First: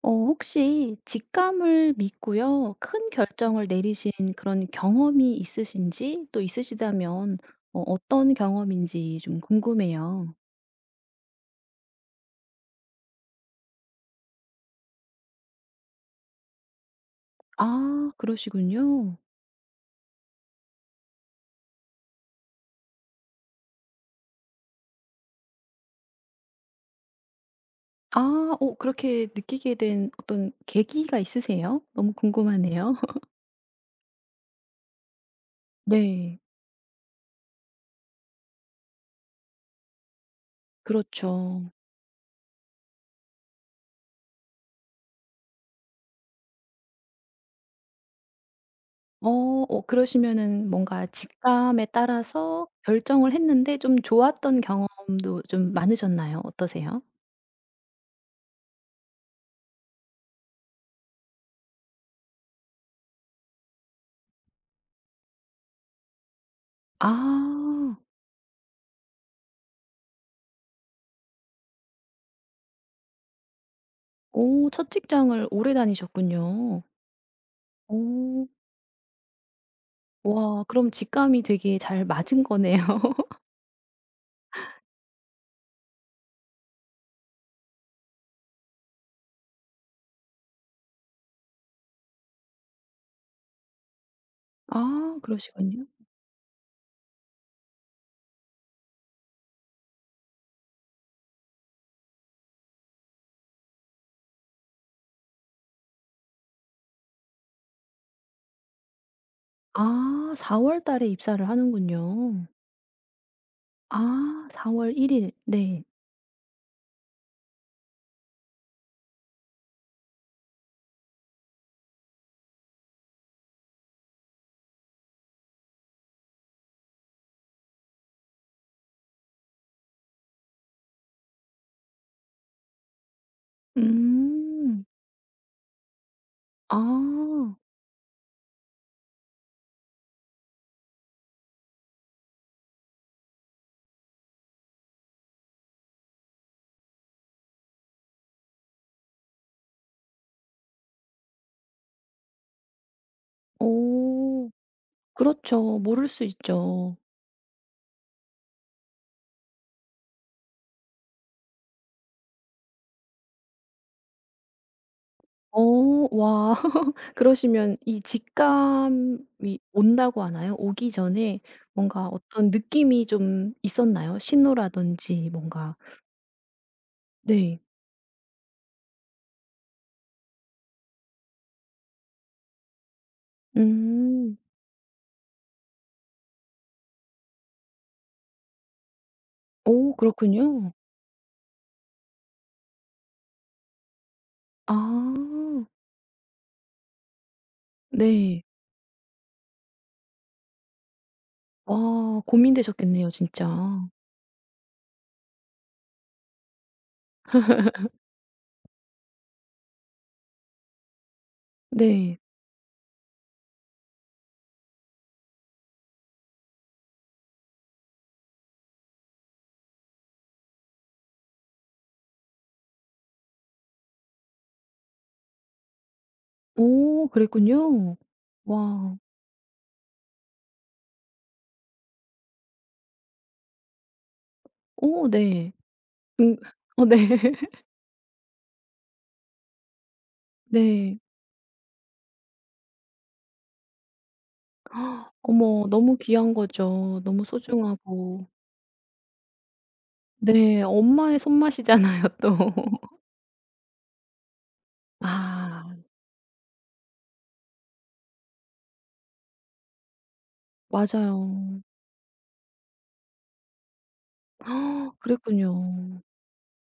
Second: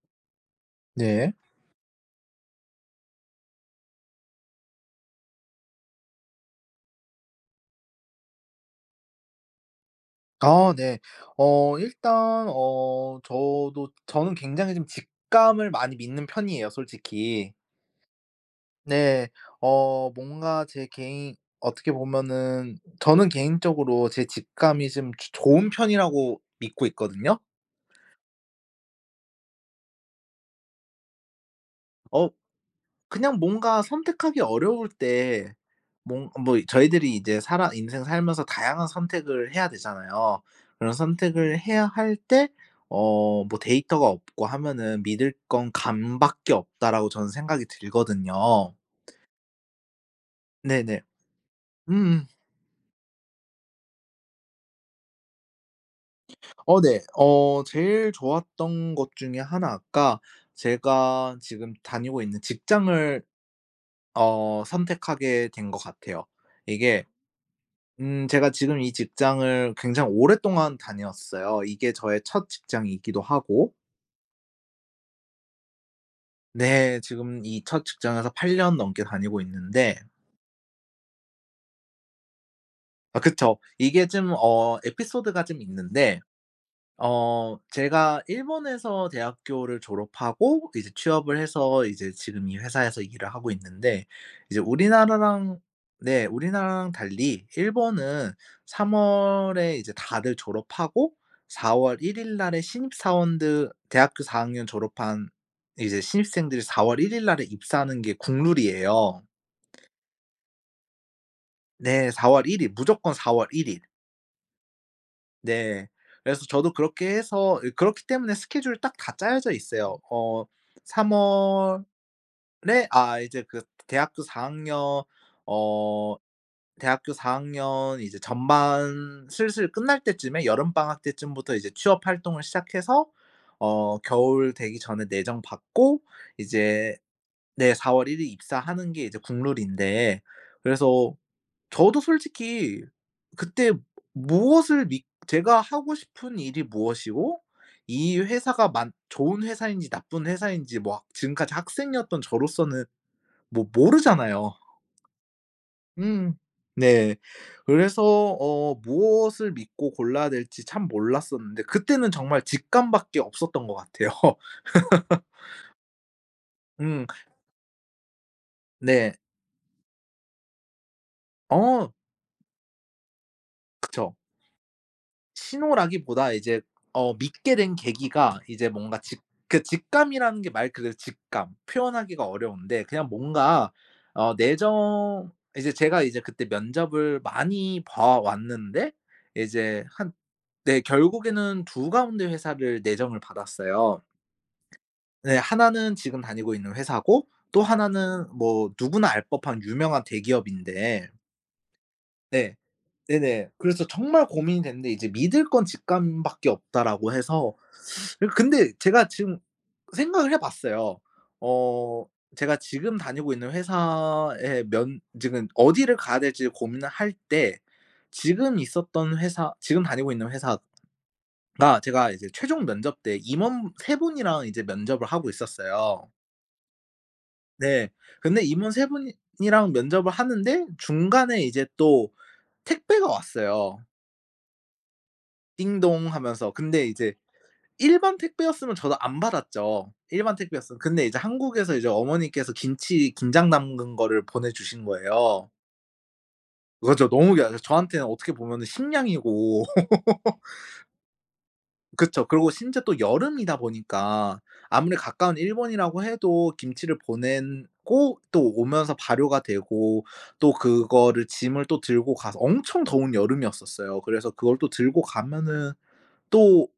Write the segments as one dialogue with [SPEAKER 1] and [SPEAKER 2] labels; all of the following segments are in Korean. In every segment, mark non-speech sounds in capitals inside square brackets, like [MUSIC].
[SPEAKER 1] 어 혹시
[SPEAKER 2] 네.
[SPEAKER 1] 직감을 믿고요. 큰 결정을 내리신 그런 경험이 있으신지, 또 있으시다면 어떤 경험인지 좀 궁금해요.
[SPEAKER 2] 아 네. 일단 저도 저는 굉장히 좀 직감을 많이 믿는 편이에요, 솔직히.
[SPEAKER 1] 아, 그러시군요.
[SPEAKER 2] 네. 뭔가 제 개인 어떻게 보면은 저는 개인적으로 제 직감이 좀 좋은 편이라고 믿고 있거든요.
[SPEAKER 1] 아, 그렇게 느끼게 된 어떤 계기가 있으세요? 너무
[SPEAKER 2] 어
[SPEAKER 1] 궁금하네요. [LAUGHS]
[SPEAKER 2] 그냥 뭔가 선택하기 어려울 때 뭔
[SPEAKER 1] 네.
[SPEAKER 2] 뭐 저희들이 이제 살아 인생 살면서 다양한 선택을 해야 되잖아요. 그런 선택을
[SPEAKER 1] 그렇죠.
[SPEAKER 2] 해야 할 때 뭐 데이터가 없고 하면은 '믿을 건 감밖에 없다.'라고 저는 생각이 들거든요.
[SPEAKER 1] 어 그러시면은
[SPEAKER 2] 네네.
[SPEAKER 1] 뭔가 직감에
[SPEAKER 2] 음음.
[SPEAKER 1] 따라서 결정을 했는데 좀 좋았던 경험도 좀 많으셨나요?
[SPEAKER 2] 네.
[SPEAKER 1] 어떠세요?
[SPEAKER 2] 제일 좋았던 것 중에 하나가 제가 지금 다니고 있는 직장을 선택하게 된 것 같아요. 이게
[SPEAKER 1] 아.
[SPEAKER 2] 제가 지금 이 직장을 굉장히 오랫동안 다녔어요. 이게 저의 첫 직장이기도 하고,
[SPEAKER 1] 오, 첫 직장을 오래 다니셨군요.
[SPEAKER 2] 네, 지금 이 첫 직장에서
[SPEAKER 1] 오,
[SPEAKER 2] 8년 넘게 다니고 있는데.
[SPEAKER 1] 와, 그럼 직감이 되게 잘 맞은 거네요.
[SPEAKER 2] 아
[SPEAKER 1] [LAUGHS]
[SPEAKER 2] 그쵸. 이게 좀 에피소드가 좀 있는데, 제가 일본에서 대학교를 졸업하고 이제 취업을 해서 이제 지금 이 회사에서 일을 하고 있는데, 이제
[SPEAKER 1] 아,
[SPEAKER 2] 우리나라랑,
[SPEAKER 1] 그러시군요.
[SPEAKER 2] 네, 우리나라랑 달리 일본은 3 월에 이제 다들 졸업하고, 4월 1일 날에 신입사원들, 대학교 4 학년 졸업한 이제 신입생들이 4월 1일 날에 입사하는 게 국룰이에요.
[SPEAKER 1] 아, 4월 달에 입사를
[SPEAKER 2] 네, 4월
[SPEAKER 1] 하는군요.
[SPEAKER 2] 1일, 무조건 4월 1 일.
[SPEAKER 1] 아, 4월 1 일. 네.
[SPEAKER 2] 네. 그래서 저도 그렇게 해서, 그렇기 때문에 스케줄이 딱 다 짜여져 있어요. 3 월에, 아 이제 그 대학교 4 학년, 어 대학교 4 학년 이제 전반 슬슬 끝날 때쯤에, 여름 방학 때쯤부터 이제 취업 활동을 시작해서 겨울 되기
[SPEAKER 1] 음.
[SPEAKER 2] 전에 내정 받고, 이제,
[SPEAKER 1] 아.
[SPEAKER 2] 네, 4월 1일 입사하는 게 이제 국룰인데. 그래서 저도 솔직히 그때, 무엇을 믿 제가 하고 싶은 일이 무엇이고 이 회사가 만 좋은 회사인지 나쁜 회사인지, 뭐 지금까지 학생이었던 저로서는 뭐
[SPEAKER 1] 오,
[SPEAKER 2] 모르잖아요.
[SPEAKER 1] 그렇죠. 모를 수
[SPEAKER 2] 음.
[SPEAKER 1] 있죠.
[SPEAKER 2] 네. 그래서 무엇을 믿고 골라야 될지 참 몰랐었는데, 그때는 정말 직감밖에 없었던 것 같아요. [LAUGHS]
[SPEAKER 1] 어, 와. [LAUGHS]
[SPEAKER 2] 음.
[SPEAKER 1] 그러시면 이
[SPEAKER 2] 네.
[SPEAKER 1] 직감이 온다고 하나요? 오기 전에
[SPEAKER 2] 어
[SPEAKER 1] 뭔가 어떤 느낌이 좀
[SPEAKER 2] 그쵸.
[SPEAKER 1] 있었나요? 신호라든지 뭔가.
[SPEAKER 2] 신호라기보다 이제, 믿게
[SPEAKER 1] 네.
[SPEAKER 2] 된 계기가 이제, 뭔가 직 그 직감이라는 게 말 그대로 직감. 표현하기가 어려운데, 그냥 뭔가
[SPEAKER 1] 음.
[SPEAKER 2] 내정 이제 제가 이제 그때 면접을 많이 봐 왔는데 이제
[SPEAKER 1] 오,
[SPEAKER 2] 한
[SPEAKER 1] 그렇군요.
[SPEAKER 2] 네, 결국에는 두 가운데 회사를 내정을 받았어요.
[SPEAKER 1] 아,
[SPEAKER 2] 네, 하나는 지금 다니고 있는 회사고 또 하나는
[SPEAKER 1] 네.
[SPEAKER 2] 뭐 누구나 알 법한 유명한 대기업인데.
[SPEAKER 1] 와,
[SPEAKER 2] 네.
[SPEAKER 1] 고민되셨겠네요
[SPEAKER 2] 네네. 그래서
[SPEAKER 1] 진짜.
[SPEAKER 2] 정말 고민이 됐는데, 이제 믿을 건 직감밖에 없다라고 해서, 근데 제가 지금 생각을 해 봤어요. 어
[SPEAKER 1] 네.
[SPEAKER 2] 제가 지금 다니고 있는 회사에 면 지금 어디를 가야 될지 고민을 할 때, 지금 있었던 회사, 지금 다니고 있는 회사가, 제가 이제 최종 면접 때 임원 세 분이랑 이제 면접을 하고 있었어요.
[SPEAKER 1] 오,
[SPEAKER 2] 네.
[SPEAKER 1] 그랬군요.
[SPEAKER 2] 근데 임원 세
[SPEAKER 1] 와.
[SPEAKER 2] 분이랑 면접을 하는데, 중간에 이제 또 택배가 왔어요.
[SPEAKER 1] 오, 네.
[SPEAKER 2] 띵동
[SPEAKER 1] 음,
[SPEAKER 2] 하면서.
[SPEAKER 1] 어,
[SPEAKER 2] 근데
[SPEAKER 1] 네.
[SPEAKER 2] 이제,
[SPEAKER 1] [LAUGHS]
[SPEAKER 2] 일반 택배였으면 저도 안 받았죠, 일반 택배였으면.
[SPEAKER 1] 네.
[SPEAKER 2] 근데 이제 한국에서 이제 어머니께서 김치 김장 담근 거를 보내주신 거예요.
[SPEAKER 1] 어머, 너무 귀한 거죠.
[SPEAKER 2] 그죠.
[SPEAKER 1] 너무
[SPEAKER 2] 너무 귀하 저한테는
[SPEAKER 1] 소중하고.
[SPEAKER 2] 어떻게 보면은 식량이고. [LAUGHS]
[SPEAKER 1] 네. 엄마의 손맛이잖아요
[SPEAKER 2] 그쵸.
[SPEAKER 1] 또.
[SPEAKER 2] 그리고 심지어
[SPEAKER 1] [LAUGHS]
[SPEAKER 2] 또 여름이다 보니까, 아무리 가까운
[SPEAKER 1] 아,
[SPEAKER 2] 일본이라고 해도 김치를 보내고 또 오면서 발효가 되고, 또 그거를
[SPEAKER 1] 맞아요.
[SPEAKER 2] 짐을 또 들고 가서, 엄청 더운 여름이었었어요. 그래서 그걸 또
[SPEAKER 1] [GASPS]
[SPEAKER 2] 들고
[SPEAKER 1] 그랬군요.
[SPEAKER 2] 가면은, 또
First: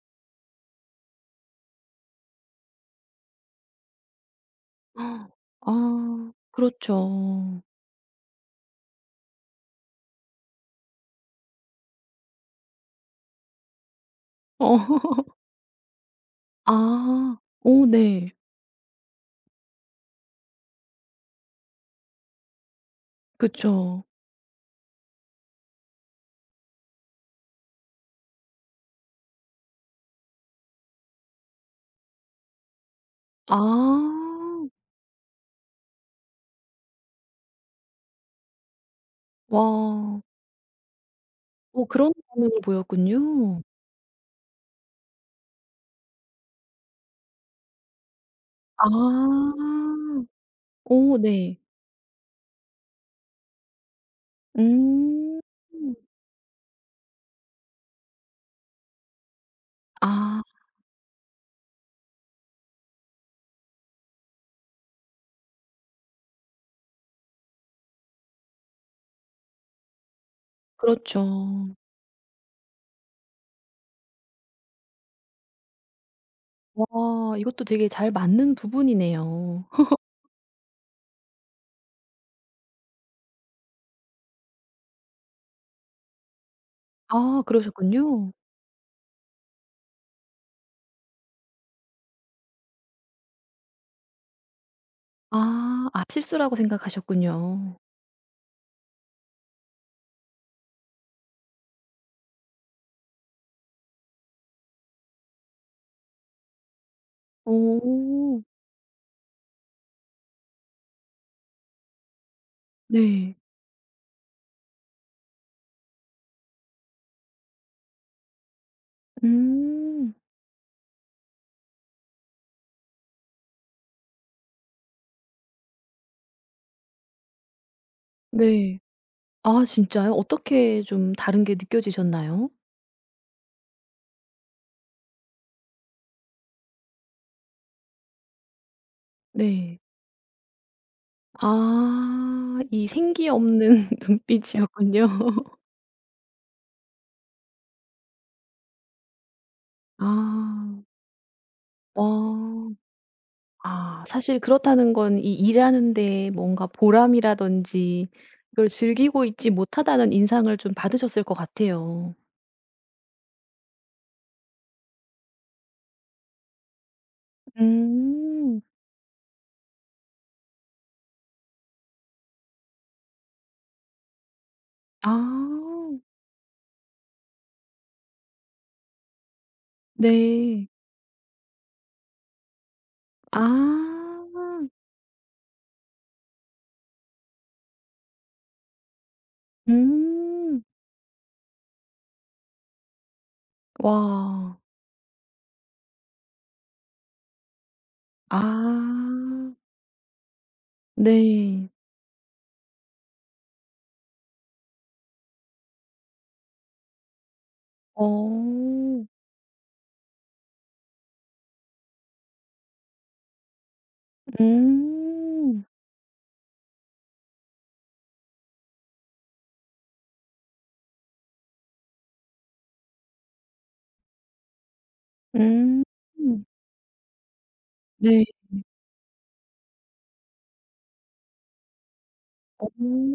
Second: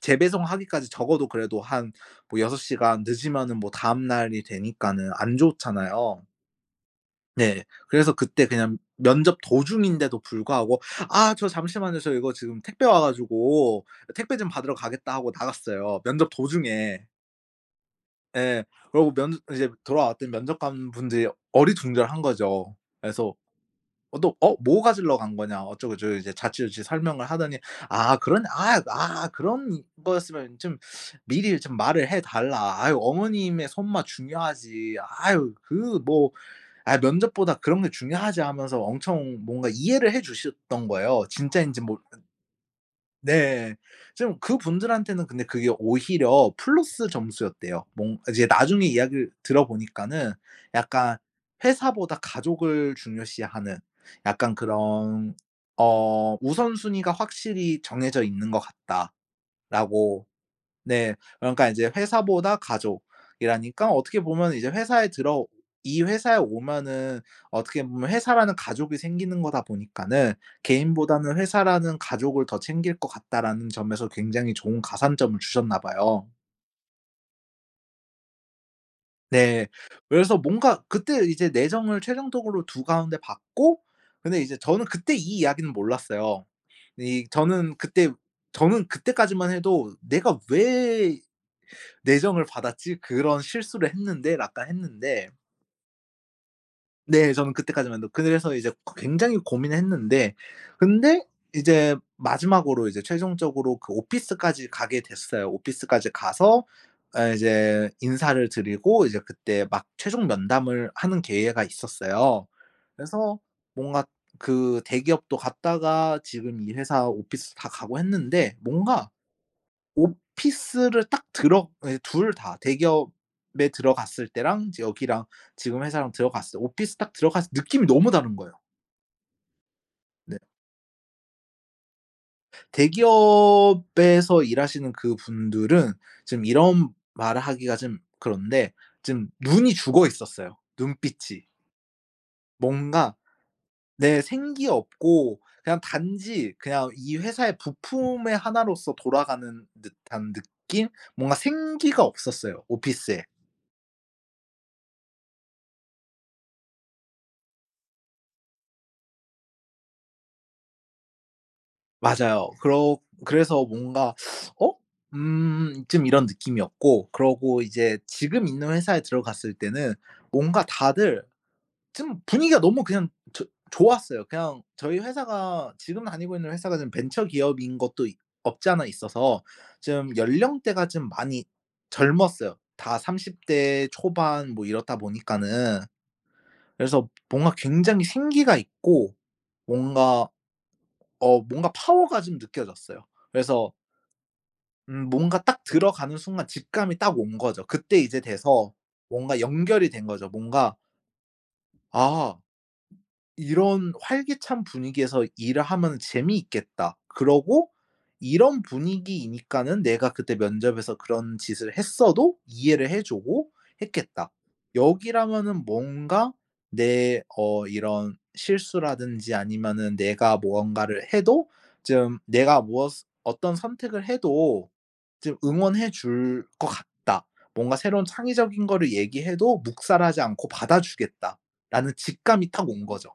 [SPEAKER 2] 재배송하기까지 적어도 그래도 한 뭐 6 시간 늦으면은, 뭐 다음 날이 되니까는 안
[SPEAKER 1] [GASPS]
[SPEAKER 2] 좋잖아요.
[SPEAKER 1] 아, 그렇죠.
[SPEAKER 2] 네. 그래서 그때 그냥 면접 도중인데도 불구하고, "아 저 잠시만요. 저 이거 지금 택배 와 가지고 택배 좀 받으러
[SPEAKER 1] 어.
[SPEAKER 2] 가겠다." 하고
[SPEAKER 1] [LAUGHS]
[SPEAKER 2] 나갔어요, 면접 도중에.
[SPEAKER 1] 아. 오, 네.
[SPEAKER 2] 예. 그러고 면 이제 돌아왔더니 면접관 분들이 어리둥절한 거죠. 그래서
[SPEAKER 1] 그쵸.
[SPEAKER 2] 또, "어 뭐 가지러 간 거냐." 어쩌고저쩌고 이제 자취조취 설명을 하더니, "아 그런 아 아 그런 거였으면 좀 미리 좀 말을 해 달라. 아유,
[SPEAKER 1] 아.
[SPEAKER 2] 어머님의 손맛 중요하지. 아유, 그 뭐, 아 면접보다 그런 게 중요하지." 하면서 엄청 뭔가 이해를 해
[SPEAKER 1] 와.
[SPEAKER 2] 주셨던 거예요. 진짜인지
[SPEAKER 1] 어,
[SPEAKER 2] 뭐.
[SPEAKER 1] 그런 반응을 보였군요.
[SPEAKER 2] 네. 지금 그분들한테는, 근데 그게 오히려 플러스 점수였대요, 뭔 이제 나중에 이야기를
[SPEAKER 1] 아.
[SPEAKER 2] 들어보니까는.
[SPEAKER 1] 오,
[SPEAKER 2] 약간
[SPEAKER 1] 네.
[SPEAKER 2] 회사보다 가족을 중요시하는, 약간 그런,
[SPEAKER 1] 음.
[SPEAKER 2] '우선순위가 확실히 정해져 있는 것 같다.'라고.
[SPEAKER 1] 아,
[SPEAKER 2] 네. 그러니까 이제 회사보다 가족이라니까, 어떻게 보면 이제 회사에 들어 이 회사에 오면은, 어떻게 보면 회사라는 가족이 생기는 거다 보니까는
[SPEAKER 1] 그렇죠.
[SPEAKER 2] '개인보다는 회사라는 가족을 더 챙길 것 같다.'라는 점에서 굉장히 좋은 가산점을 주셨나 봐요.
[SPEAKER 1] 와, 이것도 되게 잘 맞는 부분이네요.
[SPEAKER 2] 네. 그래서 뭔가 그때 이제 내정을 최종적으로 두 가운데 받고. 근데 이제 저는 그때 이 이야기는 몰랐어요. 이
[SPEAKER 1] 아,
[SPEAKER 2] 저는 그때
[SPEAKER 1] 그러셨군요.
[SPEAKER 2] 저는 그때까지만 해도 '내가 왜 내정을 받았지, 그런 실수를 했는데', 라까 했는데.
[SPEAKER 1] 아. 아, 실수라고
[SPEAKER 2] 네, 저는
[SPEAKER 1] 생각하셨군요.
[SPEAKER 2] 그때까지만 해도. 그래서 이제 굉장히 고민했는데, 근데 이제 마지막으로, 이제 최종적으로 그 오피스까지 가게 됐어요. 오피스까지 가서 아 이제
[SPEAKER 1] 오.
[SPEAKER 2] 인사를 드리고, 이제 그때 막 최종 면담을 하는 기회가 있었어요.
[SPEAKER 1] 네.
[SPEAKER 2] 그래서 뭔가, 그 대기업도 갔다가 지금 이 회사 오피스 다 가고 했는데, 뭔가
[SPEAKER 1] 음.
[SPEAKER 2] 오피스를 딱 들어 둘 다, 대기업에 들어갔을 때랑 이제 여기랑, 지금 회사랑 들어갔을 때, 오피스 딱 들어갔을 때 느낌이 너무 다른 거예요.
[SPEAKER 1] 네. 아, 진짜요?
[SPEAKER 2] 네.
[SPEAKER 1] 어떻게 좀 다른 게 느껴지셨나요?
[SPEAKER 2] 대기업에서 일하시는 그 분들은, 지금 이런 말을 하기가 좀 그런데, 지금 눈이
[SPEAKER 1] 네.
[SPEAKER 2] 죽어 있었어요, 눈빛이.
[SPEAKER 1] 아. 이
[SPEAKER 2] 뭔가
[SPEAKER 1] 생기 없는 [LAUGHS]
[SPEAKER 2] 내 생기
[SPEAKER 1] 눈빛이었군요.
[SPEAKER 2] 없고 그냥 단지 그냥 이 회사의 부품의 하나로서 돌아가는 듯한
[SPEAKER 1] 아.
[SPEAKER 2] 느낌? 뭔가 생기가 없었어요,
[SPEAKER 1] 어.
[SPEAKER 2] 오피스에.
[SPEAKER 1] 아, 사실 그렇다는 건 이 일하는 데에 뭔가 보람이라든지 이걸 즐기고 있지 못하다는 인상을 좀 받으셨을 것 같아요.
[SPEAKER 2] 맞아요. 그러 그래서 뭔가 '어? 음.' 좀 이런 느낌이었고. 그러고 이제 지금
[SPEAKER 1] 음.
[SPEAKER 2] 있는 회사에 들어갔을 때는, 뭔가 다들 좀 분위기가 너무, 그냥 저 좋았어요. 그냥 저희
[SPEAKER 1] 아.
[SPEAKER 2] 회사가, 지금 다니고 있는 회사가 좀 벤처 기업인 것도 있 없지 않아 있어서, 좀
[SPEAKER 1] 네.
[SPEAKER 2] 연령대가 좀 많이 젊었어요. 다 30대
[SPEAKER 1] 아.
[SPEAKER 2] 초반, 뭐 이렇다 보니까는. 그래서 뭔가 굉장히 생기가 있고, 뭔가
[SPEAKER 1] 음.
[SPEAKER 2] 뭔가 파워가 좀 느껴졌어요. 그래서
[SPEAKER 1] 와.
[SPEAKER 2] 뭔가 딱 들어가는 순간 직감이 딱 온 거죠. 그때 이제
[SPEAKER 1] 아.
[SPEAKER 2] 돼서, 뭔가 연결이 된 거죠. 뭔가
[SPEAKER 1] 네.
[SPEAKER 2] '아', '이런 활기찬 분위기에서 일을 하면 재미있겠다.' 그러고 '이런
[SPEAKER 1] 어.
[SPEAKER 2] 분위기이니까는, 내가 그때 면접에서 그런 짓을 했어도 이해를 해 주고 했겠다.' 여기라면은
[SPEAKER 1] 음.
[SPEAKER 2] 뭔가 내 어 이런 실수라든지 아니면은 내가 무언가를 해도, 좀 내가 무엇 어떤 선택을 해도 좀
[SPEAKER 1] 음.
[SPEAKER 2] 응원해 줄 것 같다. 뭔가 새로운
[SPEAKER 1] 네.
[SPEAKER 2] 창의적인 거를 얘기해도 묵살하지 않고 받아주겠다라는 직감이
[SPEAKER 1] 어.
[SPEAKER 2] 딱 온 거죠.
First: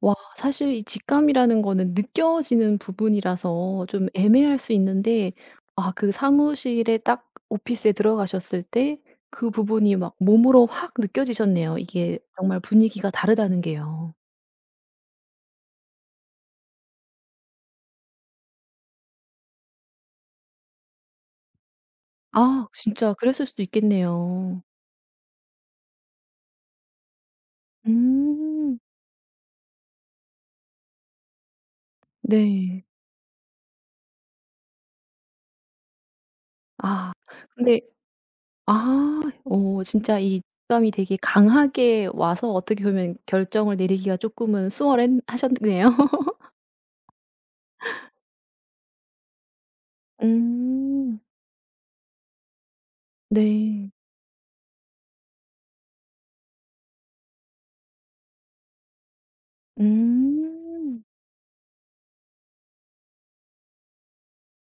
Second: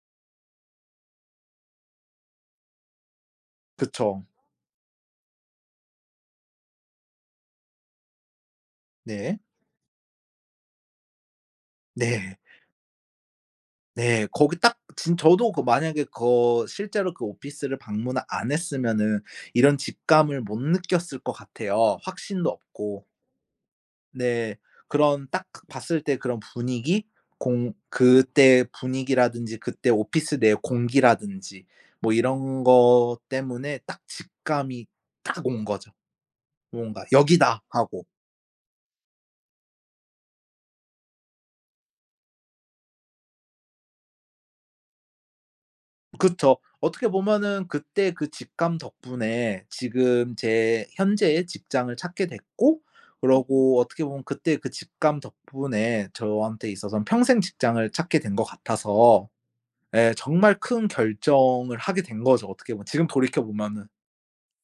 [SPEAKER 1] 와, 사실 이 직감이라는 거는 느껴지는 부분이라서 좀
[SPEAKER 2] 그쵸.
[SPEAKER 1] 애매할 수 있는데 아 그 사무실에, 딱 오피스에 들어가셨을 때
[SPEAKER 2] 네.
[SPEAKER 1] 그 부분이 막 몸으로 확 느껴지셨네요. 이게
[SPEAKER 2] 네.
[SPEAKER 1] 정말 분위기가 다르다는 게요.
[SPEAKER 2] 네. 거기 딱 진 저도 그, 만약에 거 실제로 그 오피스를 방문 안 했으면은 이런 직감을 못 느꼈을 것 같아요, 확신도
[SPEAKER 1] 아,
[SPEAKER 2] 없고.
[SPEAKER 1] 진짜 그랬을 수도
[SPEAKER 2] 네.
[SPEAKER 1] 있겠네요.
[SPEAKER 2] 그런, 딱 그 봤을 때 그런 분위기? 공 그때
[SPEAKER 1] 음.
[SPEAKER 2] 분위기라든지, 그때 오피스 내 공기라든지, 뭐 이런
[SPEAKER 1] 네.
[SPEAKER 2] 것 때문에 딱 직감이 딱 온 거죠, 뭔가
[SPEAKER 1] 아
[SPEAKER 2] '여기다.'
[SPEAKER 1] 근데
[SPEAKER 2] 하고.
[SPEAKER 1] 아, 오, 진짜 이 직감이 되게 강하게 와서 어떻게 보면 결정을 내리기가 조금은 수월 하셨네요. [LAUGHS]
[SPEAKER 2] 그쵸. 어떻게 보면은 그때 그 직감 덕분에 지금 제
[SPEAKER 1] 음.
[SPEAKER 2] 현재의 직장을 찾게 됐고, 그러고
[SPEAKER 1] 네.
[SPEAKER 2] 어떻게 보면 그때 그 직감 덕분에 저한테 있어서는 평생 직장을 찾게 된 것 같아서. 예, 정말 큰
[SPEAKER 1] 음.
[SPEAKER 2] 결정을 하게 된 거죠, 어떻게 보면, 지금 돌이켜 보면은.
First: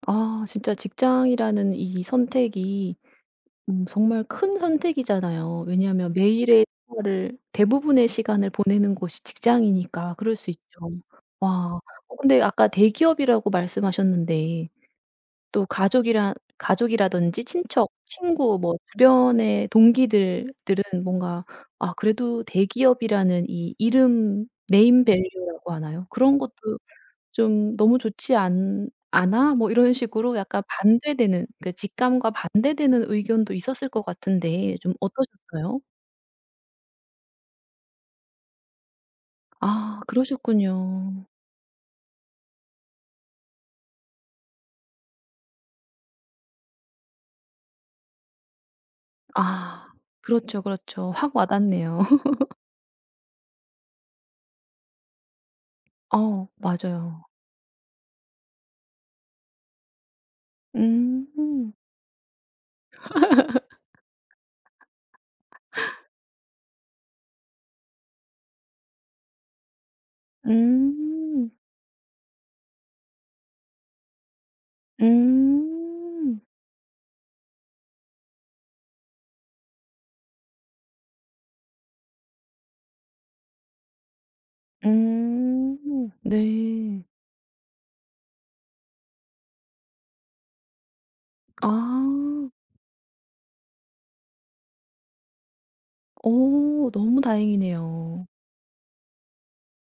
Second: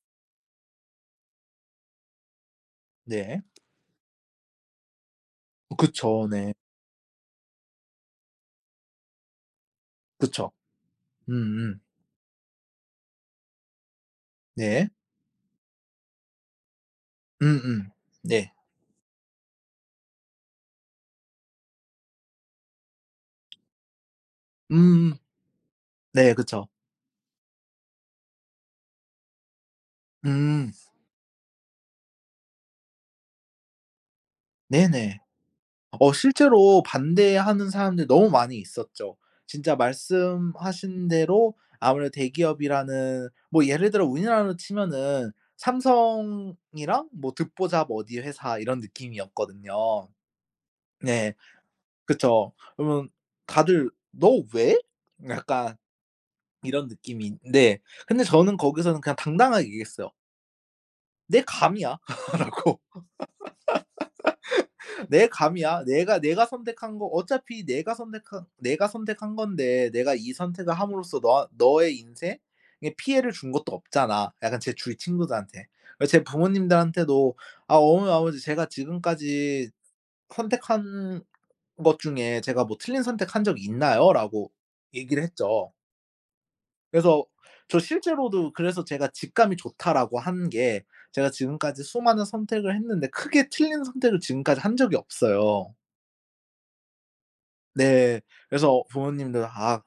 [SPEAKER 1] 아, 진짜 직장이라는 이 선택이
[SPEAKER 2] 네.
[SPEAKER 1] 정말 큰 선택이잖아요. 왜냐하면
[SPEAKER 2] 그쵸. 네.
[SPEAKER 1] 매일의 생활을 대부분의 시간을 보내는 곳이 직장이니까 그럴
[SPEAKER 2] 그쵸.
[SPEAKER 1] 수 있죠.
[SPEAKER 2] 음음.
[SPEAKER 1] 와. 어, 근데 아까 대기업이라고 말씀하셨는데
[SPEAKER 2] 네.
[SPEAKER 1] 또 가족이라든지
[SPEAKER 2] 음음.
[SPEAKER 1] 친척,
[SPEAKER 2] 네.
[SPEAKER 1] 친구 뭐 주변의 동기들 들은 뭔가 아, 그래도 대기업이라는 이 이름 네임
[SPEAKER 2] 음음.
[SPEAKER 1] 밸류라고 하나요?
[SPEAKER 2] 네,
[SPEAKER 1] 그런 것도
[SPEAKER 2] 그쵸.
[SPEAKER 1] 좀 "너무 좋지 않 않아?" 뭐 이런 식으로 약간
[SPEAKER 2] 음.
[SPEAKER 1] 반대되는 그 직감과 반대되는 의견도 있었을 것 같은데 좀
[SPEAKER 2] 네네.
[SPEAKER 1] 어떠셨어요?
[SPEAKER 2] 실제로 반대하는 사람들이 너무 많이 있었죠. 진짜
[SPEAKER 1] 아,
[SPEAKER 2] 말씀하신
[SPEAKER 1] 그러셨군요.
[SPEAKER 2] 대로, 아무래도 대기업이라는, 뭐 예를 들어 우리나라로 치면은 삼성이랑 뭐 듣보잡 어디 회사, 이런
[SPEAKER 1] 아,
[SPEAKER 2] 느낌이었거든요.
[SPEAKER 1] 그렇죠, 그렇죠.
[SPEAKER 2] 네.
[SPEAKER 1] 확 와닿네요. [LAUGHS]
[SPEAKER 2] 그쵸. 그러면 다들 "너 왜?" 약간
[SPEAKER 1] 어,
[SPEAKER 2] 이런
[SPEAKER 1] 맞아요.
[SPEAKER 2] 느낌인데, 근데 저는 거기서는 그냥 당당하게 얘기했어요. "내
[SPEAKER 1] 음.
[SPEAKER 2] 감이야." [LAUGHS] 라고. 내 감이야. 내가 선택한 거, 어차피 내가 선택한, 내가 선택한 건데, 내가 이 선택을 함으로써 너
[SPEAKER 1] 음.
[SPEAKER 2] 너의 인생에 피해를 준 것도 없잖아, 약간 제 주위 친구들한테. 그래서 제
[SPEAKER 1] 음.
[SPEAKER 2] 부모님들한테도 "아 어머니 아버지, 제가 지금까지 선택한 것 중에 제가 뭐 틀린 선택한 적이 있나요?"라고 얘기를 했죠.
[SPEAKER 1] 음. 네.
[SPEAKER 2] 그래서 저, 실제로도, 그래서 제가 직감이 좋다라고 한 게, 제가 지금까지 수많은
[SPEAKER 1] 아.
[SPEAKER 2] 선택을 했는데 크게 틀린 선택을 지금까지 한 적이 없어요.
[SPEAKER 1] 어, 너무
[SPEAKER 2] 네.
[SPEAKER 1] 다행이네요.
[SPEAKER 2] 그래서 부모님도 "아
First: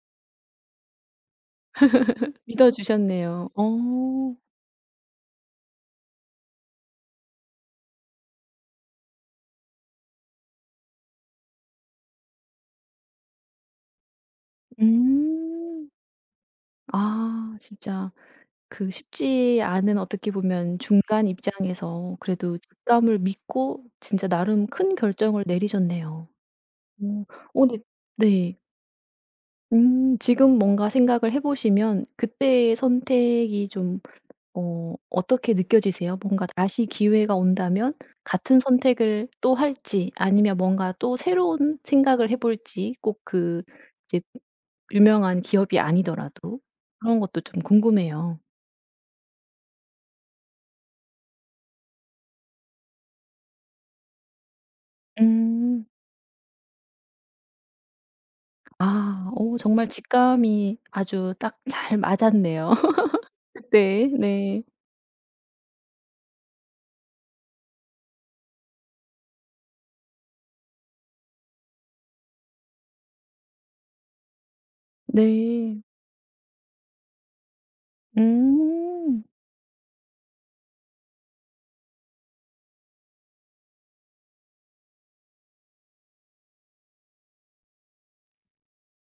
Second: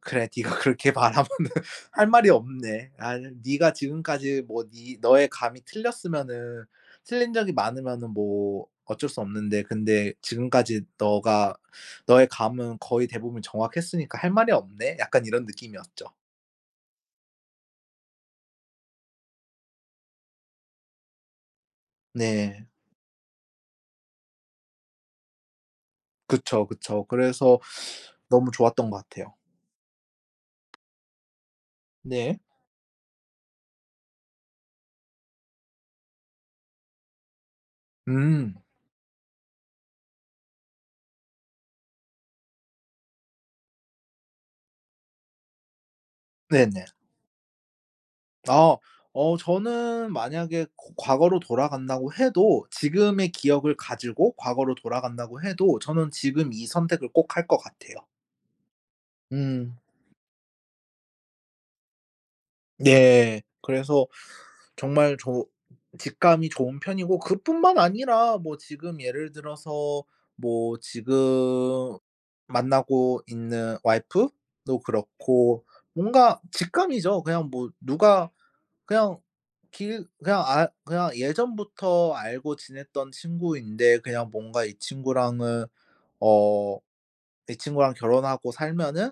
[SPEAKER 2] 그래, 네가 [LAUGHS] 그렇게 바라면은 할 말이
[SPEAKER 1] 믿어
[SPEAKER 2] 없네. 아,
[SPEAKER 1] 주셨네요.
[SPEAKER 2] 네가
[SPEAKER 1] 어.
[SPEAKER 2] 지금까지 뭐 네 너의 감이 틀렸으면은, 틀린 적이 많으면은 뭐 어쩔 수 없는데, 근데 지금까지 너가 너의 감은 거의 대부분 정확했으니까 할 말이 없네." 약간 이런
[SPEAKER 1] 음.
[SPEAKER 2] 느낌이었죠.
[SPEAKER 1] 아, 진짜 그 쉽지 않은 어떻게 보면 중간 입장에서 그래도
[SPEAKER 2] 네.
[SPEAKER 1] 직감을 믿고 진짜 나름 큰 결정을 내리셨네요.
[SPEAKER 2] 그쵸, 그쵸.
[SPEAKER 1] 음.
[SPEAKER 2] 그래서
[SPEAKER 1] 어 근데
[SPEAKER 2] 너무
[SPEAKER 1] 네.
[SPEAKER 2] 좋았던 것 같아요.
[SPEAKER 1] 지금 뭔가 생각을 해 보시면
[SPEAKER 2] 네.
[SPEAKER 1] 그때의 선택이 좀 어떻게 느껴지세요? 뭔가 다시 기회가 온다면
[SPEAKER 2] 음.
[SPEAKER 1] 같은 선택을 또 할지 아니면 뭔가 또 새로운 생각을 해 볼지 꼭 그 이제 유명한 기업이 아니더라도
[SPEAKER 2] 네네.
[SPEAKER 1] 그런 것도 좀 궁금해요.
[SPEAKER 2] 아. 저는 만약에 고 과거로 돌아간다고 해도, 지금의 기억을 가지고 과거로 돌아간다고 해도,
[SPEAKER 1] 음.
[SPEAKER 2] 저는 지금 이 선택을 꼭 할 것 같아요.
[SPEAKER 1] 아. 어,
[SPEAKER 2] 음.
[SPEAKER 1] 정말 직감이 아주 딱 잘 맞았네요.
[SPEAKER 2] 네.
[SPEAKER 1] [LAUGHS]
[SPEAKER 2] 그래서
[SPEAKER 1] 네. 네.
[SPEAKER 2] 정말 조 직감이 좋은 편이고, 그뿐만 아니라 뭐 지금 예를 들어서 뭐 지금 만나고 있는 와이프도 그렇고,
[SPEAKER 1] 네.
[SPEAKER 2] 뭔가 직감이죠. 그냥 뭐 누가, 그냥
[SPEAKER 1] 음.
[SPEAKER 2] 길 그냥 아 그냥 예전부터 알고 지냈던 친구인데, 그냥 뭔가 이 친구랑은 어 '이 친구랑 결혼하고 살면은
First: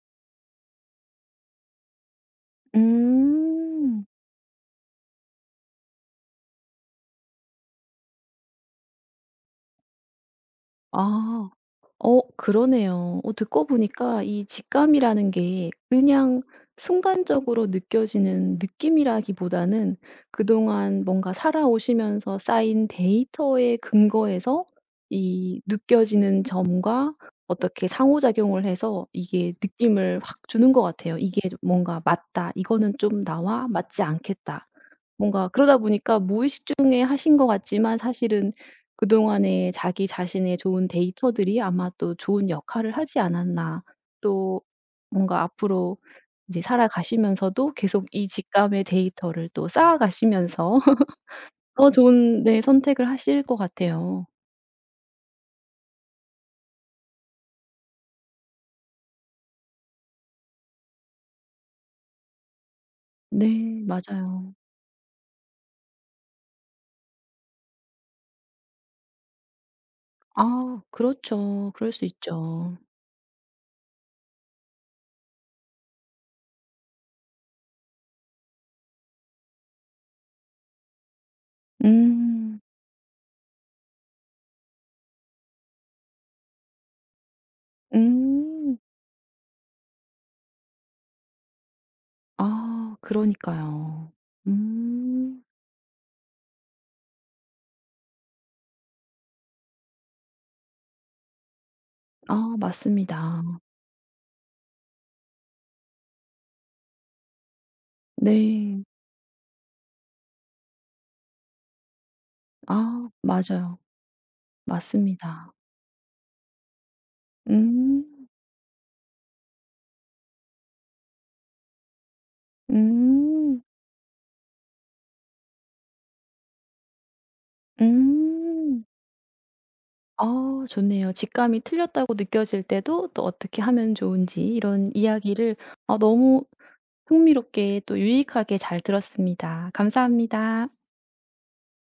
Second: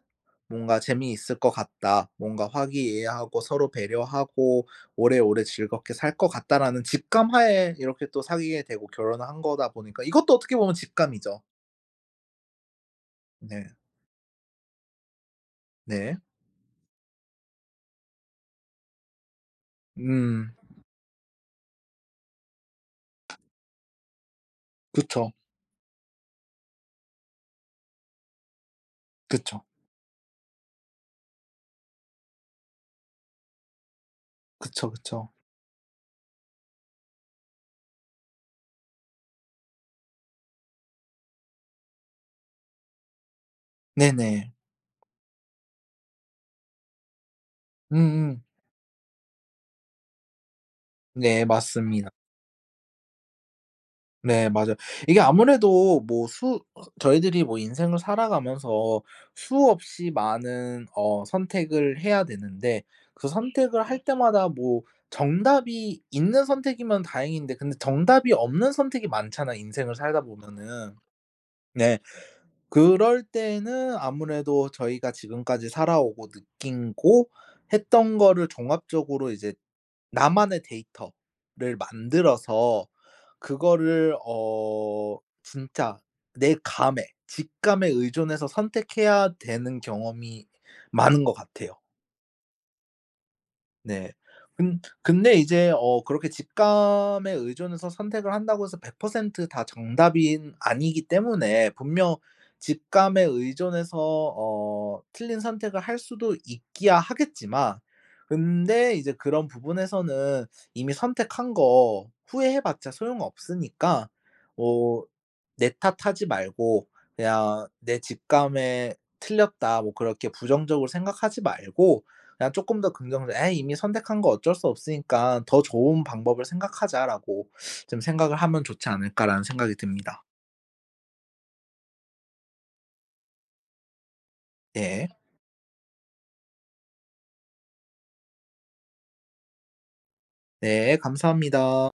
[SPEAKER 2] 뭔가 재미있을 것 같다. 뭔가 화기애애하고 서로
[SPEAKER 1] 음.
[SPEAKER 2] 배려하고 오래오래 즐겁게 살 것 같다.'라는 직감하에 이렇게 또 사귀게 되고 결혼을 한 거다 보니까, 이것도 어떻게 보면 직감이죠.
[SPEAKER 1] 아. 어, 그러네요. 어, 듣고
[SPEAKER 2] 네.
[SPEAKER 1] 보니까 이 직감이라는 게
[SPEAKER 2] 네.
[SPEAKER 1] 그냥 순간적으로 느껴지는 느낌이라기보다는
[SPEAKER 2] 음.
[SPEAKER 1] 그동안 뭔가 살아오시면서 쌓인 데이터의 근거에서
[SPEAKER 2] 그쵸.
[SPEAKER 1] 이 느껴지는 점과 어떻게 상호작용을 해서 이게
[SPEAKER 2] 그쵸.
[SPEAKER 1] 느낌을 확 주는 것 같아요. 이게 좀 뭔가 '맞다. 이거는 좀 나와 맞지 않겠다.'
[SPEAKER 2] 그쵸, 그쵸.
[SPEAKER 1] 뭔가 그러다 보니까 무의식 중에 하신 것 같지만 사실은 그동안에 자기 자신의 좋은 데이터들이 아마 또 좋은 역할을 하지 않았나.
[SPEAKER 2] 네네.
[SPEAKER 1] 또 뭔가 앞으로 이제 살아가시면서도 계속 이
[SPEAKER 2] 음음.
[SPEAKER 1] 직감의 데이터를 또 쌓아가시면서
[SPEAKER 2] 네,
[SPEAKER 1] [LAUGHS] 더
[SPEAKER 2] 맞습니다.
[SPEAKER 1] 좋은 네 선택을 하실 것 같아요.
[SPEAKER 2] 네, 맞아요. 이게 아무래도 뭐 수 저희들이 뭐 인생을 살아가면서 수없이 많은 선택을 해야 되는데, 그 선택을
[SPEAKER 1] 네,
[SPEAKER 2] 할 때마다
[SPEAKER 1] 맞아요.
[SPEAKER 2] 뭐 정답이 있는 선택이면 다행인데, 근데 정답이 없는 선택이 많잖아, 인생을 살다
[SPEAKER 1] 아,
[SPEAKER 2] 보면은.
[SPEAKER 1] 그렇죠. 그럴
[SPEAKER 2] 네.
[SPEAKER 1] 수 있죠.
[SPEAKER 2] 그럴 때에는 아무래도 저희가 지금까지 살아오고 느끼고 했던 거를 종합적으로 이제 나만의 데이터를
[SPEAKER 1] 음.
[SPEAKER 2] 만들어서, 그거를 진짜 내 감에 직감에 의존해서
[SPEAKER 1] 음.
[SPEAKER 2] 선택해야 되는 경험이 많은 것 같아요.
[SPEAKER 1] 아,
[SPEAKER 2] 네.
[SPEAKER 1] 그러니까요.
[SPEAKER 2] 근 근데
[SPEAKER 1] 음.
[SPEAKER 2] 이제 그렇게 직감에 의존해서 선택을 한다고 해서 100%다 정답인 아니기 때문에, 분명
[SPEAKER 1] 아,
[SPEAKER 2] 직감에
[SPEAKER 1] 맞습니다.
[SPEAKER 2] 의존해서 틀린 선택을 할 수도 있기야 하겠지만,
[SPEAKER 1] 네.
[SPEAKER 2] 근데 이제 그런 부분에서는 이미 선택한 거 후회해 봤자
[SPEAKER 1] 아, 맞아요.
[SPEAKER 2] 소용없으니까 뭐
[SPEAKER 1] 맞습니다.
[SPEAKER 2] 내 탓하지 말고, 그냥 '내
[SPEAKER 1] 음.
[SPEAKER 2] 직감에 틀렸다.' 뭐 그렇게 부정적으로 생각하지 말고, 그냥 조금 더 긍정적, 에이,
[SPEAKER 1] 음.
[SPEAKER 2] 이미 선택한 거 어쩔 수 없으니까 더 좋은 방법을 생각하자라고 좀 생각을 하면
[SPEAKER 1] 음.
[SPEAKER 2] 좋지 않을까라는 생각이 듭니다.
[SPEAKER 1] 아, 좋네요. 직감이 틀렸다고 느껴질 때도 또 어떻게 하면 좋은지 이런
[SPEAKER 2] 네.
[SPEAKER 1] 이야기를 어 너무 흥미롭게 또 유익하게 잘 들었습니다. 감사합니다.
[SPEAKER 2] 네, 감사합니다.